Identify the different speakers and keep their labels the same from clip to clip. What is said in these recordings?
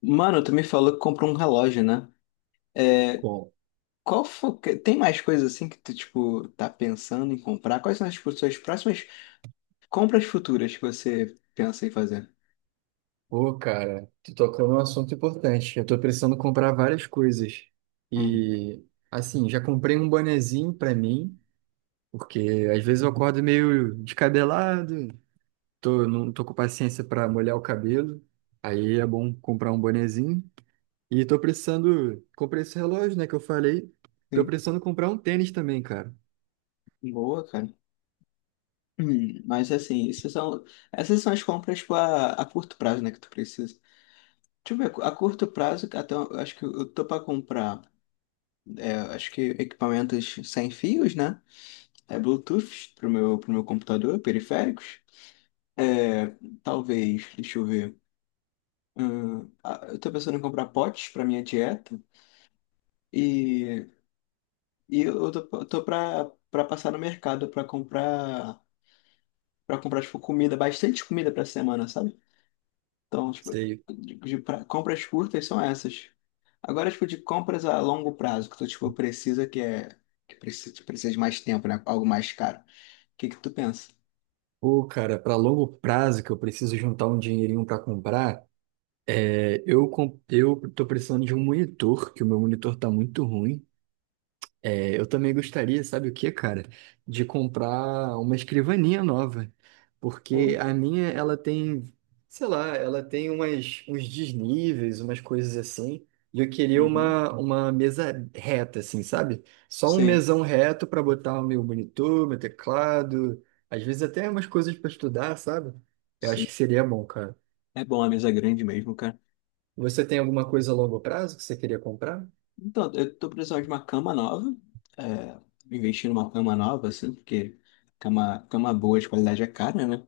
Speaker 1: Mano, tu me falou que comprou um relógio, né? É,
Speaker 2: Bom,
Speaker 1: tem mais coisas assim que tu, tipo, tá pensando em comprar? Quais são tipo, suas próximas compras futuras que você pensa em fazer?
Speaker 2: pô, cara, tu tocou num assunto importante. Eu tô precisando comprar várias coisas.
Speaker 1: Hum,
Speaker 2: E, assim, já comprei um bonezinho pra mim, porque às vezes eu acordo meio descabelado, não tô com paciência pra molhar o cabelo. Aí é bom comprar um bonezinho. E tô precisando. Comprei esse relógio, né, que eu falei. Tô
Speaker 1: sim,
Speaker 2: precisando comprar um tênis também, cara.
Speaker 1: boa, cara. Mas assim, essas são as compras, tipo, a curto prazo, né, que tu precisa. Deixa eu ver, a curto prazo, até, eu acho que eu tô pra comprar, acho que equipamentos sem fios, né? É, Bluetooth pro meu computador, periféricos. É, talvez, deixa eu ver. Ah, eu tô pensando em comprar potes para minha dieta e, e eu tô pra passar no mercado pra comprar para comprar tipo comida, bastante comida pra semana, sabe? Então, tipo,
Speaker 2: Sei.
Speaker 1: compras curtas são essas. Agora, tipo, de compras a longo prazo, que tu tipo precisa que precisa de mais tempo, né? Algo mais caro. O que que tu pensa?
Speaker 2: Pô, cara, pra longo prazo que eu preciso juntar um dinheirinho pra comprar. É, eu tô precisando de um monitor, que o meu monitor tá muito ruim. É, eu também gostaria, sabe o que, cara? De comprar uma escrivaninha nova.
Speaker 1: Pô.
Speaker 2: Porque a minha, ela tem, sei lá, ela tem umas, uns desníveis, umas coisas assim. E eu queria
Speaker 1: Uhum.
Speaker 2: uma mesa reta, assim, sabe? Só um
Speaker 1: Sim,
Speaker 2: mesão reto para botar o meu monitor, meu teclado, às vezes até umas coisas para estudar, sabe? Eu acho
Speaker 1: sim.
Speaker 2: que seria bom, cara.
Speaker 1: É bom, a mesa é grande mesmo, cara.
Speaker 2: Você tem alguma coisa a longo prazo que você queria comprar?
Speaker 1: Então, eu tô precisando de uma cama nova, é, investir numa cama nova, assim, porque cama, cama boa de qualidade é cara, né?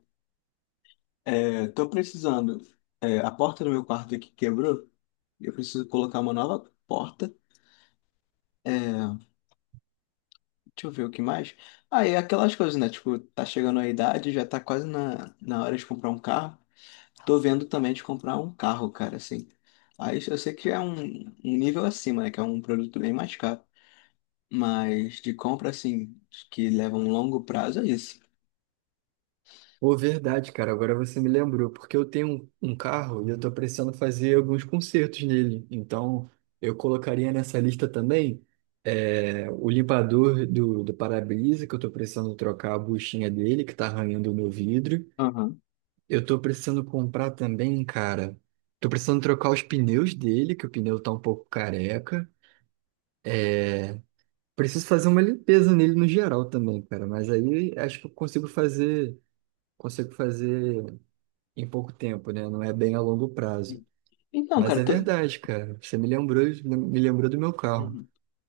Speaker 1: É, tô precisando, a porta do meu quarto aqui quebrou, eu preciso colocar uma nova porta, deixa eu ver o que mais. Ah, e aquelas coisas, né? Tipo, tá chegando a idade, já tá quase na hora de comprar um carro. Tô vendo também de comprar um carro, cara, assim. Aí eu sei que é um nível acima, né? Que é um produto bem mais caro. Mas de compra, assim, que leva um longo prazo, é isso.
Speaker 2: Pô, verdade, cara. Agora você me lembrou, porque eu tenho um carro e eu tô precisando fazer alguns consertos nele. Então, eu colocaria nessa lista também o limpador do para-brisa, que eu tô precisando trocar a buchinha dele, que tá arranhando o meu vidro.
Speaker 1: Aham.
Speaker 2: Eu tô precisando comprar também, cara. Tô precisando trocar os pneus dele, que o pneu tá um pouco careca. É, preciso fazer uma limpeza nele no geral também, cara. Mas aí acho que eu consigo fazer. Consigo fazer em pouco tempo, né? Não é bem a longo prazo.
Speaker 1: Então,
Speaker 2: Mas
Speaker 1: cara,
Speaker 2: é verdade, cara. Você me lembrou do meu carro.
Speaker 1: uhum.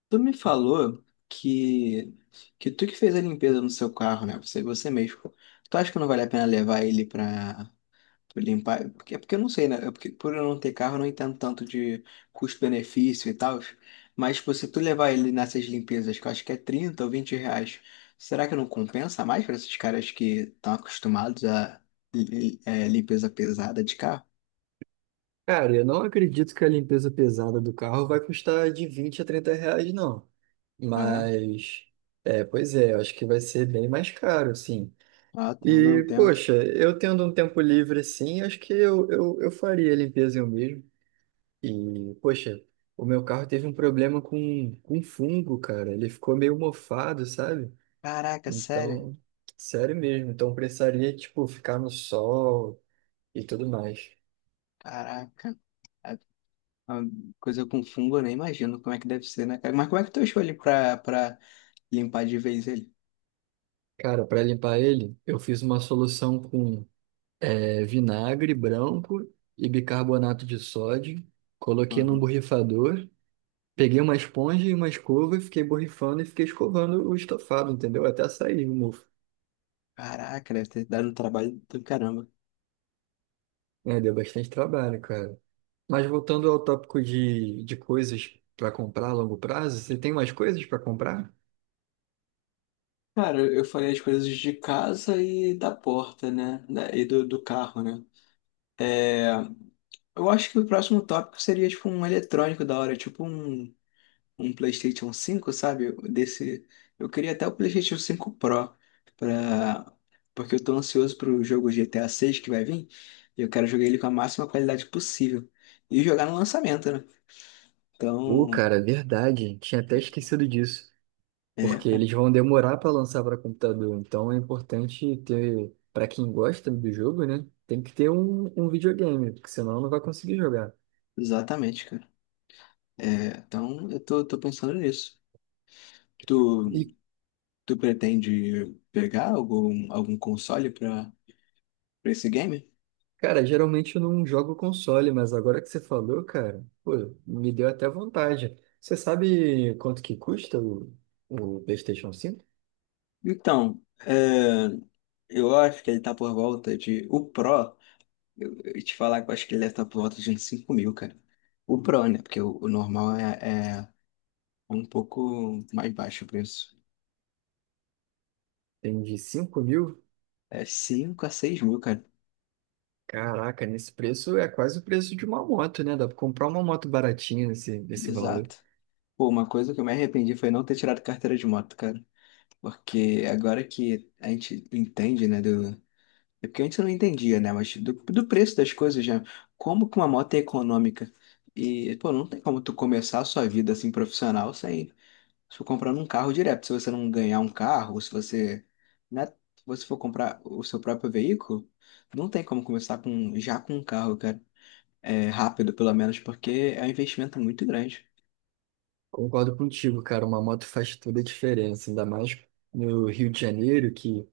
Speaker 1: tu me falou que tu que fez a limpeza no seu carro, né? Você mesmo. Tu acha que não vale a pena levar ele pra limpar, é porque eu não sei, né? Porque, por eu não ter carro, eu não entendo tanto de custo-benefício e tal. Mas, tipo, se tu levar ele nessas limpezas, que eu acho que é R$ 30 ou R$ 20, será que não compensa mais para esses caras que estão acostumados a limpeza pesada de carro?
Speaker 2: Cara, eu não acredito que a limpeza pesada do carro vai custar de R$ 20 a 30, não.
Speaker 1: Ah, é?
Speaker 2: Mas, pois é, eu acho que vai ser bem mais caro, sim.
Speaker 1: Ah, tá, eu não
Speaker 2: E,
Speaker 1: entendo.
Speaker 2: poxa, eu tendo um tempo livre assim, acho que eu faria a limpeza eu mesmo. E, poxa, o meu carro teve um problema com fungo, cara. Ele ficou meio mofado, sabe?
Speaker 1: Caraca, sério?
Speaker 2: Então, sério mesmo. Então precisaria, tipo, ficar no sol e tudo mais.
Speaker 1: Caraca. A- a Coisa com fungo, eu nem imagino como é que deve ser, né, cara? Mas como é que tu achou ele pra, limpar de vez ele?
Speaker 2: Cara, para limpar ele, eu fiz uma solução com vinagre branco e bicarbonato de sódio. Coloquei num
Speaker 1: Uhum.
Speaker 2: borrifador, peguei uma esponja e uma escova e fiquei borrifando e fiquei escovando o estofado, entendeu? Até sair o mofo.
Speaker 1: Caraca, deve ter dado um trabalho do caramba.
Speaker 2: É, deu bastante trabalho, cara. Mas voltando ao tópico de coisas para comprar a longo prazo, você tem mais coisas para comprar?
Speaker 1: Cara, eu falei as coisas de casa e da porta, né? E do carro, né? É, eu acho que o próximo tópico seria tipo um eletrônico da hora, tipo um PlayStation 5, sabe? Desse, eu queria até o PlayStation 5 Pro, pra, porque eu tô ansioso pro jogo GTA 6 que vai vir e eu quero jogar ele com a máxima qualidade possível e jogar no lançamento, né?
Speaker 2: Ô,
Speaker 1: Então,
Speaker 2: cara, é verdade. Tinha até esquecido disso. Porque
Speaker 1: cara,
Speaker 2: eles vão demorar para lançar para computador. Então é importante ter, para quem gosta do jogo, né? Tem que ter um videogame, porque senão não vai conseguir jogar.
Speaker 1: exatamente, cara. É, então eu tô pensando nisso. Tu
Speaker 2: E,
Speaker 1: Tu pretende pegar algum console para esse game?
Speaker 2: cara, geralmente eu não jogo console, mas agora que você falou, cara, pô, me deu até vontade. Você sabe quanto que custa o PlayStation 5.
Speaker 1: Então, eu acho que ele tá por volta de. O Pro, eu te falar que eu acho que ele deve estar por volta de uns 5 mil, cara. O Pro, né? Porque o normal é um pouco mais baixo o preço.
Speaker 2: Tem de 5 mil?
Speaker 1: É 5 a 6 mil, cara.
Speaker 2: Caraca, nesse preço é quase o preço de uma moto, né? Dá pra comprar uma moto baratinha nesse valor.
Speaker 1: Exato. Pô, uma coisa que eu me arrependi foi não ter tirado carteira de moto, cara. Porque agora que a gente entende, né, é porque antes eu não entendia, né? Mas do preço das coisas, já. Como que uma moto é econômica? E, pô, não tem como tu começar a sua vida assim profissional sem se for comprando um carro direto. Se você não ganhar um carro, ou se você for comprar o seu próprio veículo, não tem como começar com já com um carro, cara. É, rápido, pelo menos, porque é um investimento muito grande.
Speaker 2: Concordo contigo, cara. Uma moto faz toda a diferença, ainda mais no Rio de Janeiro, que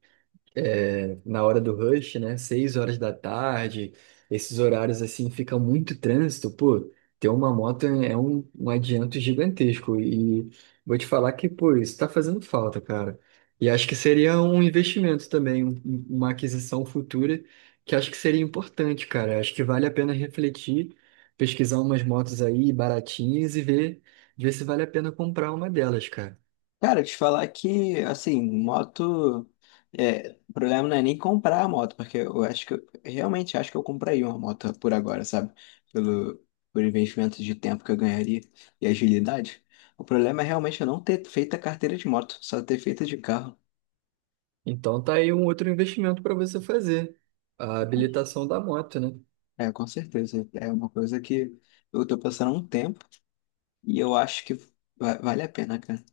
Speaker 2: é, na hora do rush, né? 6 horas da tarde, esses horários assim fica muito trânsito, pô. Ter uma moto é um adianto gigantesco e vou te falar que, pô, isso tá fazendo falta, cara. E acho que seria um investimento também, uma aquisição futura que acho que seria importante, cara. Acho que vale a pena refletir, pesquisar umas motos aí baratinhas e ver se vale a pena comprar uma delas, cara.
Speaker 1: Cara, te falar que, assim, moto. É, o problema não é nem comprar a moto, porque eu acho que. Realmente acho que eu compraria uma moto por agora, sabe? Pelo, por investimento de tempo que eu ganharia e agilidade. O problema é realmente eu não ter feito a carteira de moto, só ter feito de carro.
Speaker 2: Então tá aí um outro investimento para você fazer, a habilitação da moto, né?
Speaker 1: É, com certeza. É uma coisa que eu tô passando há um tempo e eu acho que vale a pena, cara.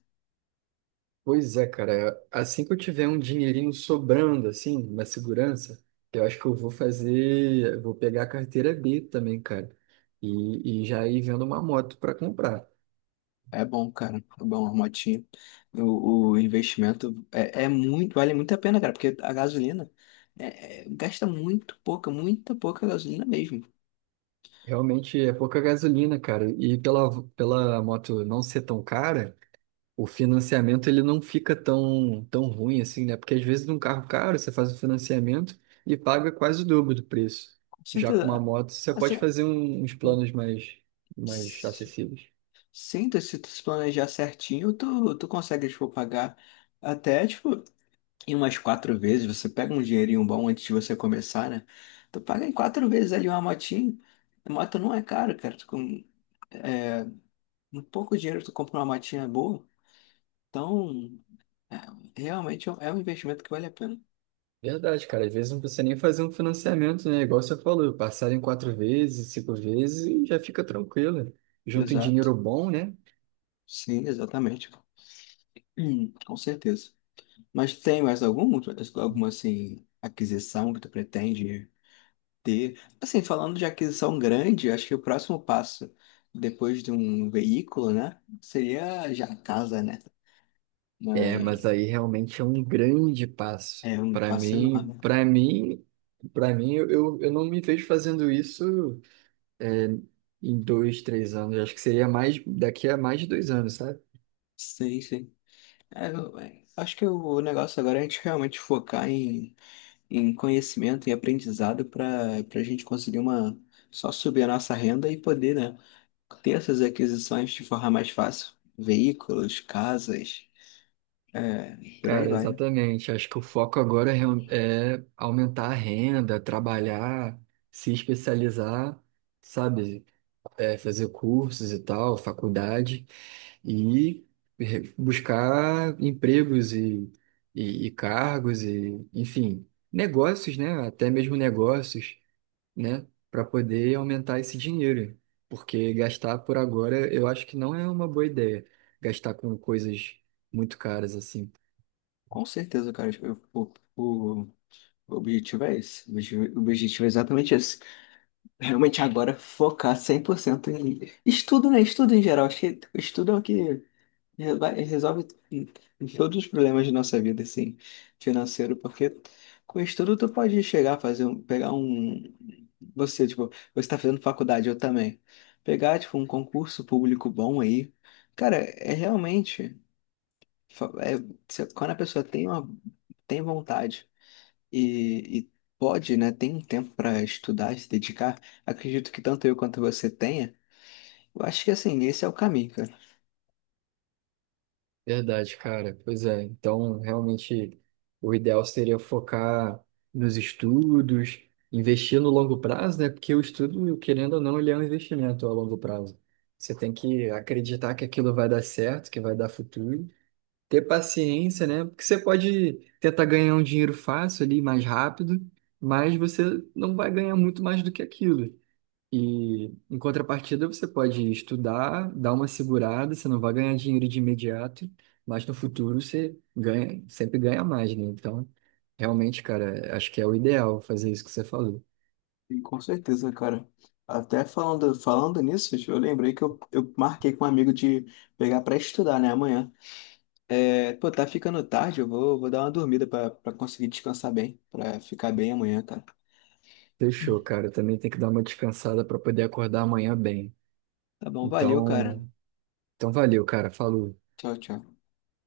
Speaker 2: Pois é, cara, assim que eu tiver um dinheirinho sobrando, assim, uma segurança, eu acho que eu vou fazer, eu vou pegar a carteira B também, cara, e já ir vendo uma moto para comprar.
Speaker 1: É bom, cara. É bom, a motinha. O investimento é muito, vale muito a pena, cara, porque a gasolina gasta muito pouca, muita pouca gasolina mesmo.
Speaker 2: Realmente é pouca gasolina, cara, e pela moto não ser tão cara. O financiamento ele não fica tão, tão ruim assim, né? Porque às vezes num carro caro você faz o financiamento e paga quase o dobro do preço.
Speaker 1: Com
Speaker 2: Já com uma
Speaker 1: certeza.
Speaker 2: moto você
Speaker 1: Assim,
Speaker 2: pode fazer uns
Speaker 1: um-
Speaker 2: planos mais, mais
Speaker 1: s-
Speaker 2: acessíveis.
Speaker 1: sinto, se tu se planejar certinho, tu consegue, tipo, pagar até, tipo, em umas quatro vezes. Você pega um dinheirinho bom antes de você começar, né? Tu paga em quatro vezes ali uma motinha. A moto não é caro, cara. É, um pouco dinheiro tu compra uma motinha boa. Então. É, realmente é um investimento que vale a pena.
Speaker 2: Verdade, cara. Às vezes não precisa nem fazer um financiamento, né? Igual você falou, passar em quatro vezes, cinco vezes e já fica tranquilo. Junto em
Speaker 1: Exato.
Speaker 2: dinheiro bom, né?
Speaker 1: Sim, exatamente. Com certeza. Mas tem mais alguma assim, aquisição que tu pretende ter? Assim, falando de aquisição grande, acho que o próximo passo, depois de um veículo, né? Seria já a casa, né?
Speaker 2: É, mas
Speaker 1: Mas
Speaker 2: aí realmente é um grande passo.
Speaker 1: é um
Speaker 2: Para
Speaker 1: passo
Speaker 2: mim,
Speaker 1: enorme.
Speaker 2: para mim, para mim, eu não me vejo fazendo isso é, em 2, 3 anos. Acho que seria mais daqui a mais de 2 anos, sabe?
Speaker 1: Sim, sim. Acho que o negócio agora é a gente realmente focar em conhecimento e aprendizado para a gente conseguir uma só subir a nossa renda e poder, né, ter essas aquisições de forma mais fácil. Veículos, casas, é, por aí
Speaker 2: Cara,
Speaker 1: vai, né?
Speaker 2: exatamente. Acho que o foco agora é aumentar a renda, trabalhar, se especializar, sabe? É, fazer cursos e tal, faculdade e buscar empregos e, e cargos e, enfim, negócios, né? Até mesmo negócios. Né, para poder aumentar esse dinheiro, porque gastar por agora eu acho que não é uma boa ideia, gastar com coisas muito caras assim.
Speaker 1: Com certeza, cara, o objetivo é esse. O objetivo é exatamente esse. Realmente agora focar 100% em estudo, né? Estudo em geral. Acho que estudo é o que resolve em em todos os problemas de nossa vida, assim, financeiro, porque com estudo tu pode chegar a fazer você, tipo, você tá fazendo faculdade, eu também, pegar, tipo, um concurso público bom aí, cara, é realmente, fa- é, quando a pessoa tem tem vontade e pode, né, tem um tempo para estudar, se dedicar, acredito que tanto eu quanto você tenha, eu acho que, assim, esse é o caminho, cara.
Speaker 2: Verdade, cara. Pois é. Então, realmente, o ideal seria focar nos estudos, investir no longo prazo, né? Porque o estudo, querendo ou não, ele é um investimento a longo prazo. Você tem que acreditar que aquilo vai dar certo, que vai dar futuro, ter paciência, né? Porque você pode tentar ganhar um dinheiro fácil ali, mais rápido, mas você não vai ganhar muito mais do que aquilo. E em contrapartida, você pode estudar, dar uma segurada, você não vai ganhar dinheiro de imediato, mas no futuro você ganha, sempre ganha mais, né? Então, realmente, cara, acho que é o ideal fazer isso que você falou.
Speaker 1: Sim, com certeza, cara. Até falando nisso, eu lembrei que eu marquei com um amigo de pegar pra estudar, né, amanhã. É, pô, tá ficando tarde, eu vou dar uma dormida pra conseguir descansar bem, pra ficar bem amanhã, cara.
Speaker 2: Fechou, cara. Eu também tem que dar uma descansada para poder acordar amanhã bem.
Speaker 1: Tá bom, valeu, cara.
Speaker 2: Então, então valeu, cara. Falou.
Speaker 1: Tchau, tchau.